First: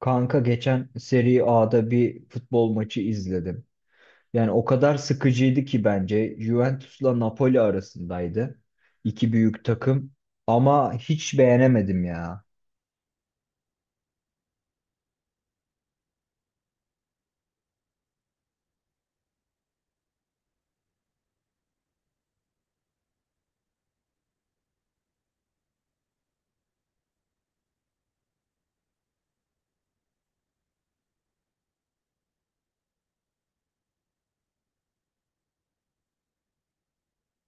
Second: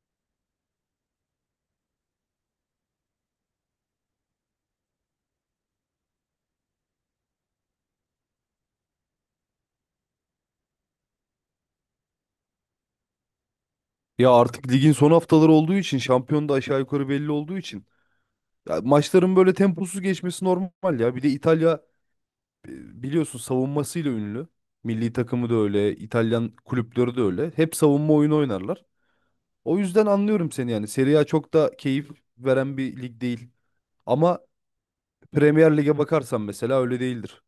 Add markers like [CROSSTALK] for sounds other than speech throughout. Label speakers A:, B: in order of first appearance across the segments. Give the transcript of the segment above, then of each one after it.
A: Kanka geçen Serie A'da bir futbol maçı izledim. Yani o kadar sıkıcıydı ki bence. Juventus'la Napoli arasındaydı. İki büyük takım. Ama hiç beğenemedim ya.
B: Ya artık ligin son haftaları olduğu için şampiyon da aşağı yukarı belli olduğu için ya maçların böyle temposuz geçmesi normal ya. Bir de İtalya, biliyorsun savunmasıyla ünlü. Milli takımı da öyle, İtalyan kulüpleri de öyle. Hep savunma oyunu oynarlar. O yüzden anlıyorum seni yani. Serie A çok da keyif veren bir lig değil. Ama Premier Lig'e bakarsan mesela öyle değildir.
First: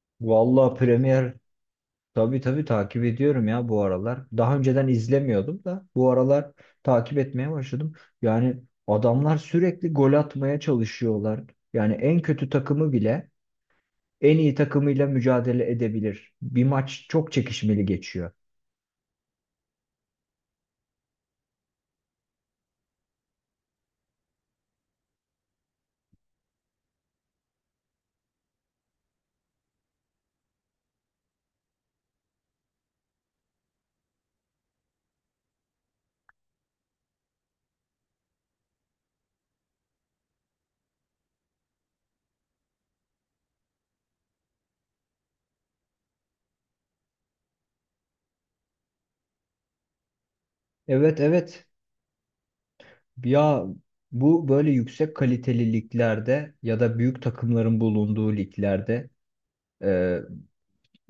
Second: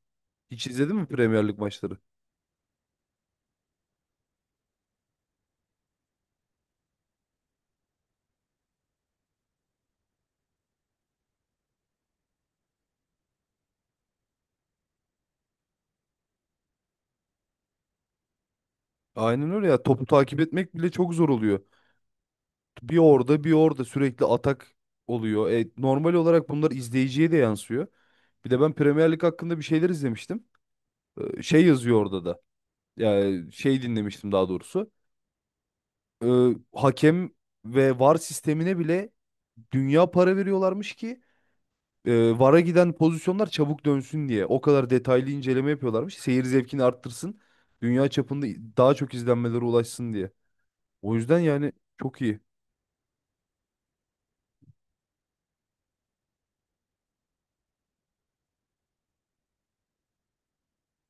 B: Hiç
A: Vallahi
B: izledin mi
A: Premier
B: Premier Lig maçları?
A: tabii takip ediyorum ya bu aralar. Daha önceden izlemiyordum da bu aralar takip etmeye başladım. Yani adamlar sürekli gol atmaya çalışıyorlar. Yani en kötü takımı bile en iyi takımıyla mücadele edebilir. Bir maç çok çekişmeli geçiyor.
B: Aynen öyle ya. Topu takip etmek bile çok zor oluyor. Bir orada bir orada sürekli atak oluyor. Normal olarak bunlar izleyiciye de yansıyor. Bir de ben Premier Lig hakkında bir şeyler izlemiştim. Şey yazıyor orada da. Yani şey dinlemiştim daha doğrusu. E, Hakem ve VAR sistemine bile dünya para veriyorlarmış ki, VAR'a giden pozisyonlar çabuk dönsün diye. O kadar detaylı inceleme yapıyorlarmış. Seyir zevkini arttırsın. Dünya çapında daha çok izlenmelere ulaşsın diye. O
A: Evet,
B: yüzden
A: evet.
B: yani çok iyi.
A: Ya bu böyle yüksek kaliteli liglerde ya da büyük takımların bulunduğu liglerde e,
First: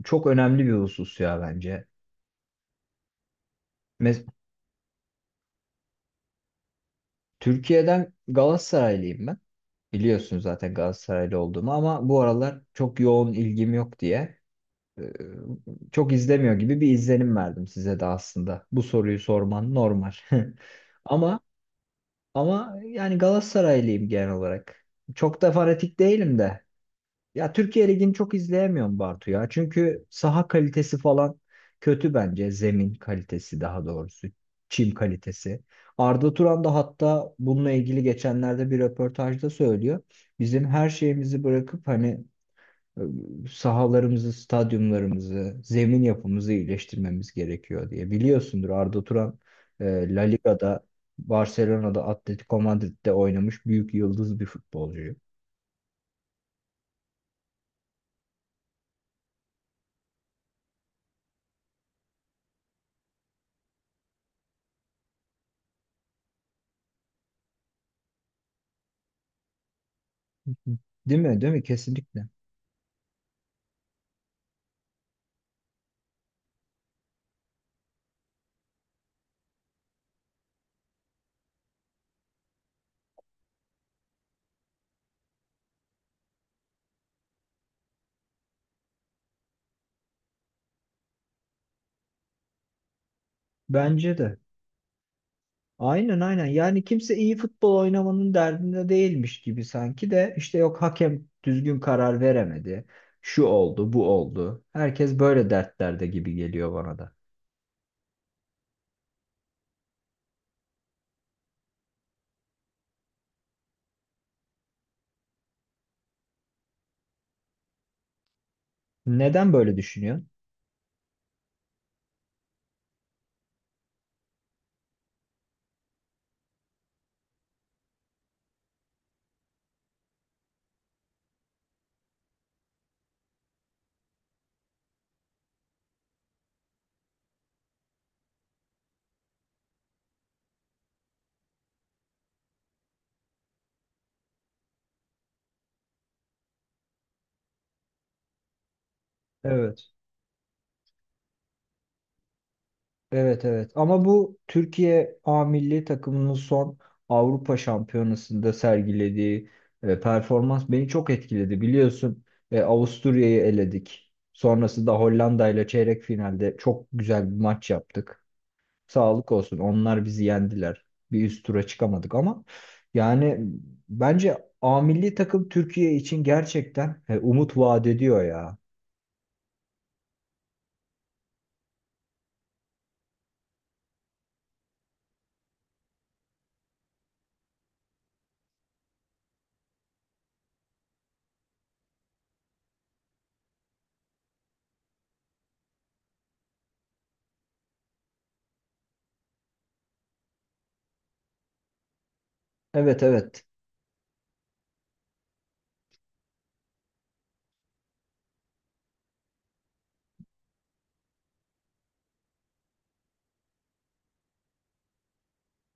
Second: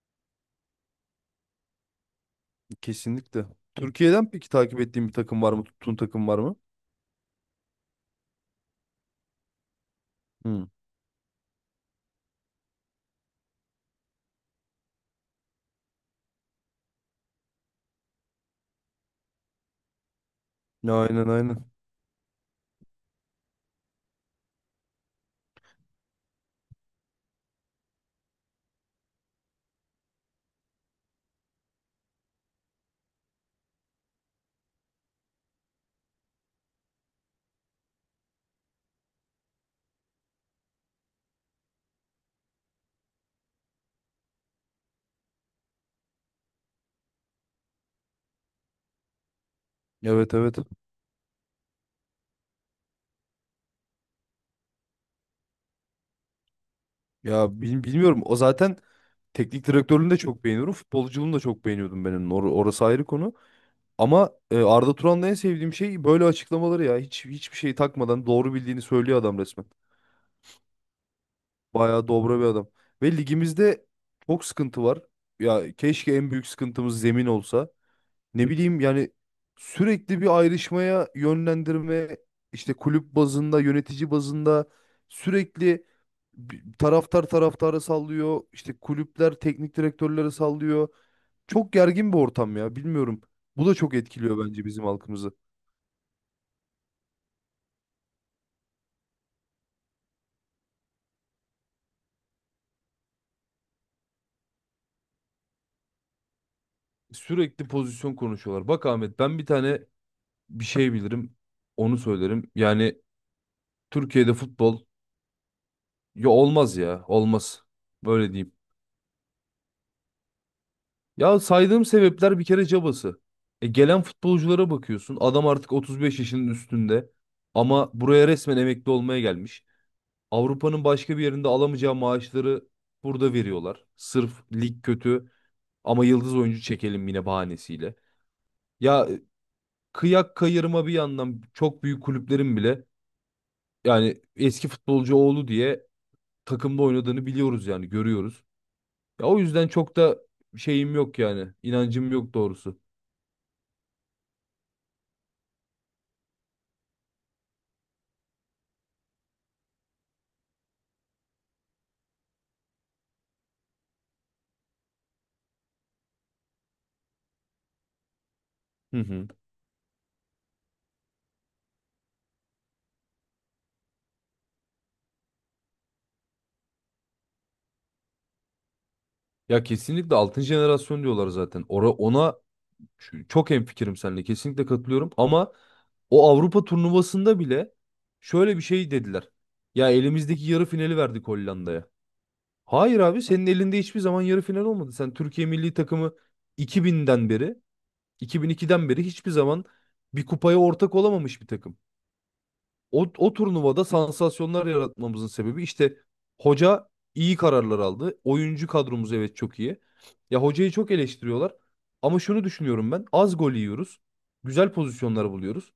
A: çok önemli bir husus ya bence.
B: Kesinlikle.
A: Mes
B: Türkiye'den peki takip ettiğin bir takım var mı? Tuttuğun takım var mı?
A: Türkiye'den Galatasaraylıyım ben. Biliyorsun
B: Hı.
A: zaten Galatasaraylı olduğumu ama bu aralar çok yoğun ilgim yok diye e, çok izlemiyor gibi bir izlenim verdim size de aslında. Bu soruyu sorman normal. [LAUGHS]
B: Aynen
A: Ama
B: aynen.
A: ama yani Galatasaraylıyım genel olarak. Çok da fanatik değilim de. Ya Türkiye Ligi'ni çok izleyemiyorum Bartu ya. Çünkü saha kalitesi falan kötü bence. Zemin kalitesi daha doğrusu. Çim kalitesi. Arda Turan da hatta bununla ilgili geçenlerde bir röportajda söylüyor. Bizim her şeyimizi bırakıp hani e, sahalarımızı, stadyumlarımızı, zemin yapımızı iyileştirmemiz gerekiyor diye. Biliyorsundur Arda Turan La
B: Evet evet.
A: Liga'da, Barcelona'da, Atletico Madrid'de oynamış büyük yıldız bir futbolcu.
B: Ya bilmiyorum. O zaten teknik direktörlüğünü de çok beğeniyorum. Futbolculuğunu da çok beğeniyordum benim. Orası ayrı konu. Ama, Arda Turan'da en sevdiğim şey böyle açıklamaları ya. Hiçbir şey takmadan doğru bildiğini söylüyor adam resmen.
A: Değil mi? Değil mi?
B: Bayağı
A: Kesinlikle.
B: dobra bir adam. Ve ligimizde çok sıkıntı var. Ya keşke en büyük sıkıntımız zemin olsa. Ne bileyim yani sürekli bir ayrışmaya yönlendirme işte kulüp bazında, yönetici bazında sürekli taraftar taraftarı sallıyor, işte kulüpler teknik direktörleri sallıyor. Çok gergin bir ortam ya bilmiyorum. Bu da çok
A: Bence de.
B: etkiliyor bence bizim halkımızı.
A: Aynen, aynen. Yani kimse iyi futbol oynamanın derdinde değilmiş gibi sanki de işte yok hakem düzgün karar veremedi. Şu oldu, bu oldu. Herkes böyle dertlerde gibi geliyor bana da.
B: Sürekli pozisyon konuşuyorlar. Bak Ahmet, ben bir tane bir şey bilirim. Onu söylerim. Yani Türkiye'de futbol ya olmaz ya. Olmaz. Böyle diyeyim.
A: Neden böyle düşünüyorsun?
B: Ya saydığım sebepler bir kere cabası. Gelen futbolculara bakıyorsun. Adam artık 35 yaşının üstünde. Ama buraya resmen emekli olmaya gelmiş. Avrupa'nın başka bir yerinde alamayacağı maaşları burada veriyorlar. Sırf lig kötü ama yıldız oyuncu çekelim yine bahanesiyle. Ya e, Kıyak kayırma bir yandan çok büyük kulüplerin bile yani eski futbolcu oğlu diye takımda oynadığını biliyoruz yani görüyoruz. Ya o yüzden
A: Evet.
B: çok da şeyim yok yani. İnancım yok doğrusu.
A: Evet, evet. Ama bu Türkiye A milli takımının son Avrupa Şampiyonası'nda sergilediği performans beni çok etkiledi. Biliyorsun Avusturya'yı eledik. Sonrasında Hollanda ile çeyrek finalde çok güzel bir maç yaptık.
B: Hı hı.
A: Sağlık olsun. Onlar bizi yendiler. Bir üst tura çıkamadık ama yani bence A milli takım Türkiye için gerçekten umut vaat ediyor ya.
B: Ya kesinlikle altın jenerasyon diyorlar zaten. Ora, ona çok hemfikirim seninle. Kesinlikle katılıyorum ama o Avrupa turnuvasında bile şöyle bir şey dediler. Ya elimizdeki yarı finali verdik Hollanda'ya. Hayır abi, senin elinde hiçbir zaman yarı final olmadı. Sen Türkiye milli takımı 2000'den beri, 2002'den beri hiçbir zaman bir kupaya ortak olamamış bir takım.
A: Evet,
B: O
A: evet.
B: turnuvada sansasyonlar yaratmamızın sebebi işte hoca iyi kararlar aldı. Oyuncu kadromuz evet çok iyi. Ya hocayı çok eleştiriyorlar. Ama şunu düşünüyorum ben. Az gol yiyoruz. Güzel pozisyonlar buluyoruz.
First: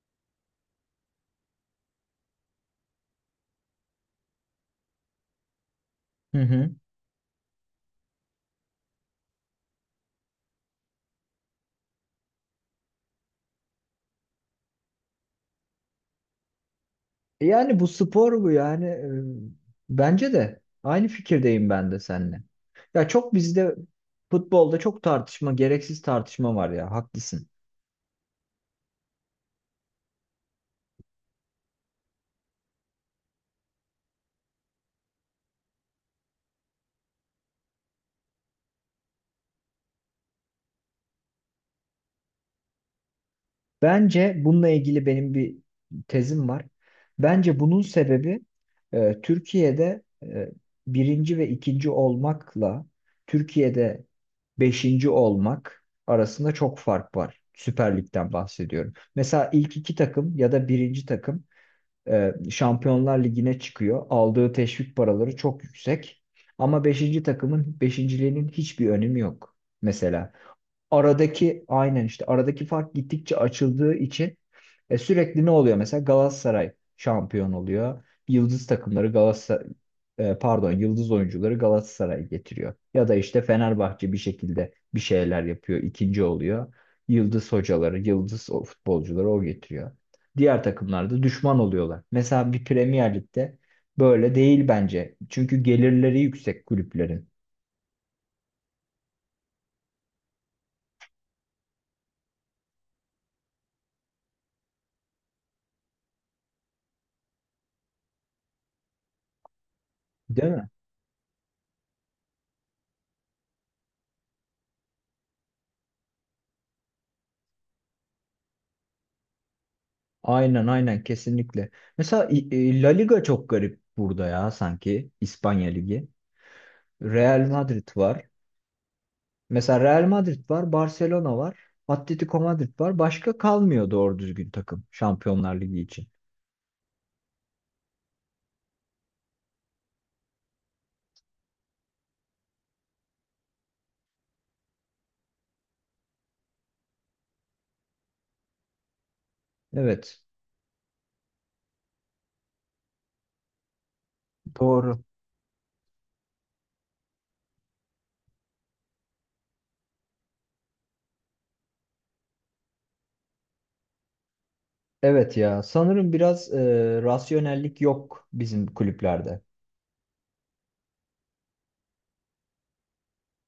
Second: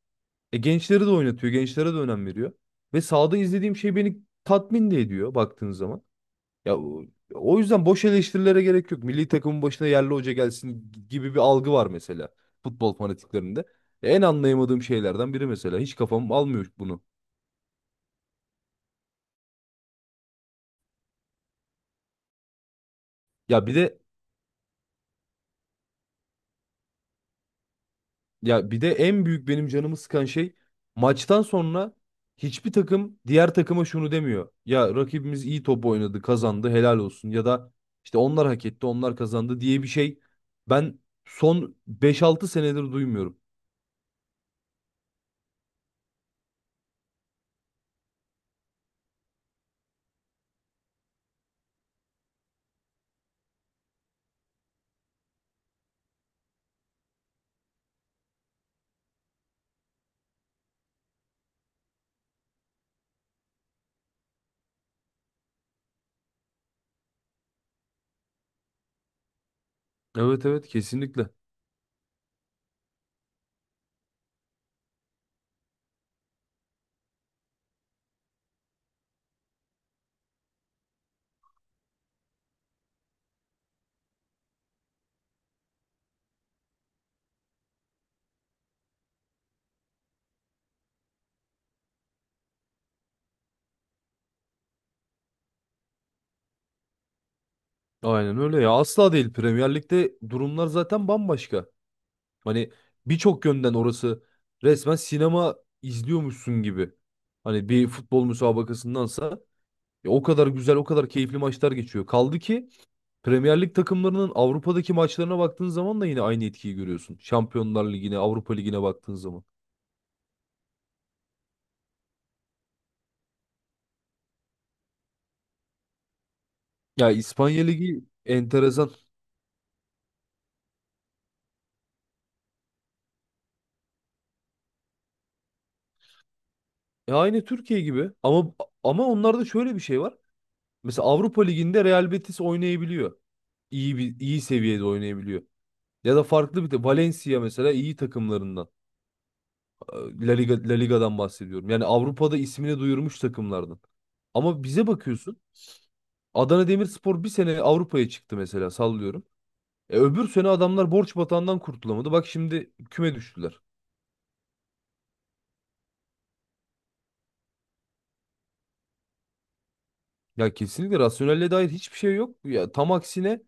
B: E gençleri de oynatıyor. Gençlere de önem veriyor. Ve sahada izlediğim şey beni tatmin de ediyor baktığın zaman.
A: Hı hı.
B: Ya o o yüzden boş eleştirilere gerek yok. Milli takımın başına yerli hoca gelsin gibi bir algı var mesela futbol fanatiklerinde. En anlayamadığım şeylerden biri mesela. Hiç kafam almıyor bunu.
A: Yani bu spor bu yani. Bence de aynı fikirdeyim ben de seninle. Ya çok
B: Ya bir
A: bizde
B: de
A: futbolda çok tartışma, gereksiz tartışma var ya. Haklısın.
B: Ya bir de en büyük benim canımı sıkan şey maçtan sonra hiçbir takım diğer takıma şunu demiyor. Ya rakibimiz iyi top oynadı, kazandı, helal olsun ya da işte onlar hak etti, onlar kazandı diye bir şey ben son beş altı senedir duymuyorum.
A: Bence bununla ilgili benim bir tezim var. Bence bunun sebebi Türkiye'de birinci ve ikinci olmakla Türkiye'de beşinci olmak arasında çok fark var. Süper Lig'den bahsediyorum. Mesela ilk iki takım ya da birinci takım Şampiyonlar Ligi'ne çıkıyor. Aldığı teşvik paraları çok yüksek. Ama beşinci takımın beşinciliğinin hiçbir önemi yok. Mesela
B: Evet evet, kesinlikle.
A: aradaki aynen işte aradaki fark gittikçe açıldığı için sürekli ne oluyor? Mesela Galatasaray şampiyon oluyor. Yıldız takımları Galatasaray pardon yıldız oyuncuları Galatasaray getiriyor. Ya da işte Fenerbahçe bir şekilde bir şeyler yapıyor, ikinci oluyor. Yıldız hocaları, yıldız o futbolcuları o getiriyor. Diğer takımlar da düşman oluyorlar. Mesela bir Premier Lig'de böyle değil bence. Çünkü gelirleri yüksek kulüplerin.
B: Aynen öyle ya. Asla değil, Premier Lig'de durumlar zaten bambaşka. Hani birçok yönden orası resmen sinema izliyormuşsun gibi. Hani bir futbol müsabakasındansa ya o kadar
A: Değil mi?
B: güzel, o kadar keyifli maçlar geçiyor. Kaldı ki Premier Lig takımlarının Avrupa'daki maçlarına baktığın zaman da yine aynı etkiyi görüyorsun. Şampiyonlar Ligi'ne, Avrupa Ligi'ne baktığın zaman.
A: Aynen, aynen, kesinlikle. Mesela La Liga çok garip burada ya sanki İspanya Ligi.
B: Ya
A: Real
B: İspanya
A: Madrid
B: Ligi
A: var.
B: enteresan.
A: Mesela Real Madrid var, Barcelona var, Atletico Madrid var. Başka kalmıyor doğru düzgün takım Şampiyonlar Ligi için.
B: Ya aynı Türkiye gibi ama onlarda şöyle bir şey var. Mesela Avrupa Ligi'nde Real Betis oynayabiliyor. İyi seviyede oynayabiliyor. Ya da farklı bir de Valencia mesela iyi takımlarından.
A: Evet,
B: La Liga'dan bahsediyorum. Yani Avrupa'da ismini duyurmuş takımlardan. Ama bize
A: doğru.
B: bakıyorsun. Adana Demirspor bir sene Avrupa'ya çıktı mesela, sallıyorum. Öbür sene adamlar borç batağından kurtulamadı. Bak şimdi küme düştüler.
A: Evet ya sanırım biraz rasyonellik yok bizim kulüplerde.
B: Ya kesinlikle rasyonelle dair hiçbir şey yok. Ya tam aksine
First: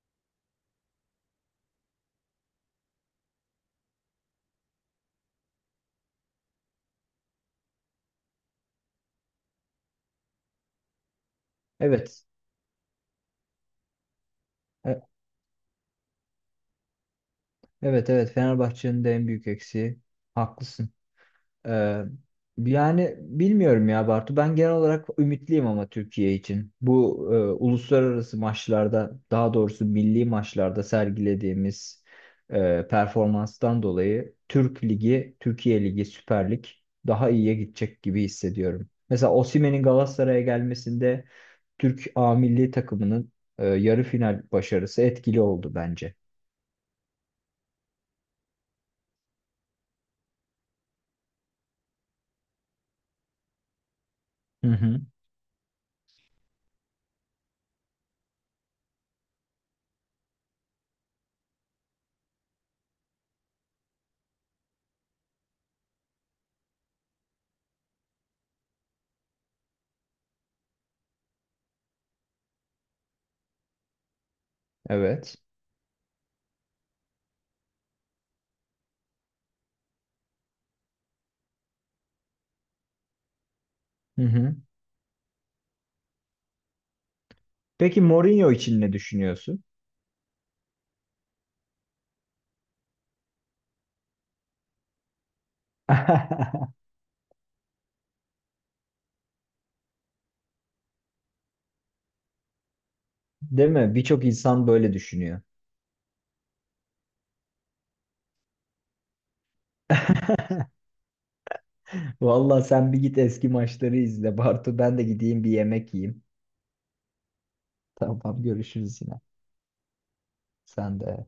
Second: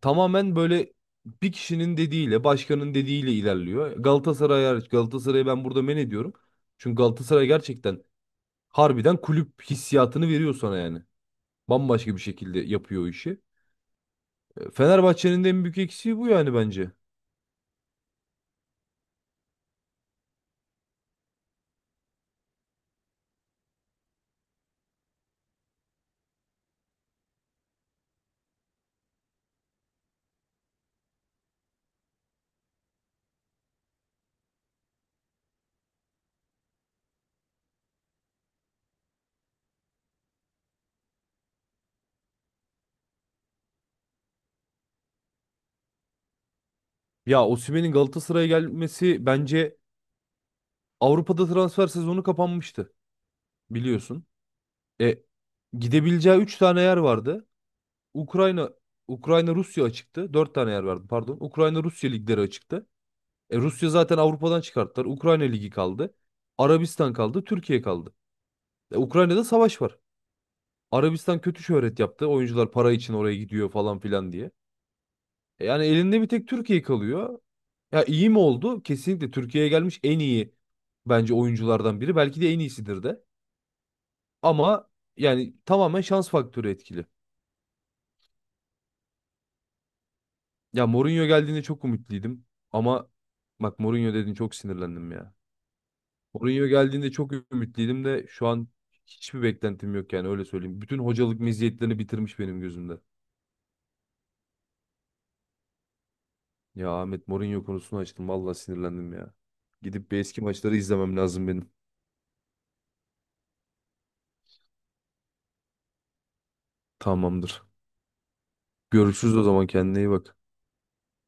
B: tamamen böyle bir kişinin dediğiyle, başkanın dediğiyle ilerliyor. Galatasaray hariç, Galatasaray'ı ben burada men ediyorum. Çünkü Galatasaray gerçekten harbiden kulüp hissiyatını veriyor sana yani. Bambaşka bir
A: Evet.
B: şekilde yapıyor o işi.
A: E-
B: Fenerbahçe'nin de en büyük eksiği bu yani bence.
A: evet, evet, Fenerbahçe'nin de en büyük eksiği. Haklısın. Ee, yani bilmiyorum ya Bartu. Ben genel olarak ümitliyim ama Türkiye için. Bu uluslararası maçlarda, daha doğrusu milli maçlarda sergilediğimiz performanstan dolayı Türk Ligi, Türkiye Ligi, Süper Lig daha iyiye gidecek gibi hissediyorum. Mesela Osimhen'in Galatasaray'a gelmesinde Türk A milli takımının yarı final başarısı etkili oldu bence.
B: Ya Osimhen'in Galatasaray'a gelmesi bence Avrupa'da transfer sezonu kapanmıştı biliyorsun.
A: Hı hı.
B: E gidebileceği 3 tane yer vardı. Ukrayna Ukrayna Rusya açıktı. 4 tane yer vardı pardon. Ukrayna Rusya ligleri açıktı. E Rusya zaten Avrupa'dan çıkarttılar. Ukrayna ligi kaldı. Arabistan kaldı, Türkiye kaldı. Ukrayna'da savaş var. Arabistan kötü şöhret yaptı. Oyuncular para için oraya gidiyor falan filan diye.
A: Evet.
B: Yani elinde bir tek Türkiye kalıyor. Ya iyi mi oldu? Kesinlikle Türkiye'ye gelmiş en iyi bence oyunculardan biri. Belki de en iyisidir de.
A: Hı hı.
B: Ama yani tamamen şans faktörü etkili.
A: Peki Mourinho için ne düşünüyorsun?
B: Ya Mourinho geldiğinde çok umutluydım. Ama bak, Mourinho dedin çok sinirlendim ya.
A: [LAUGHS]
B: Mourinho geldiğinde çok ümitliydim de şu an hiçbir beklentim yok, yani öyle söyleyeyim. Bütün hocalık meziyetlerini bitirmiş benim gözümde.
A: Değil mi? Birçok insan böyle düşünüyor.
B: Ya Ahmet, Mourinho konusunu açtım. Vallahi sinirlendim ya. Gidip bir
A: [LAUGHS]
B: eski maçları izlemem lazım benim.
A: Vallahi sen bir git eski maçları izle Bartu. Ben de gideyim bir yemek yiyeyim.
B: Tamamdır.
A: Tamam, görüşürüz yine.
B: Görüşürüz o zaman, kendine iyi bak.
A: Sen de.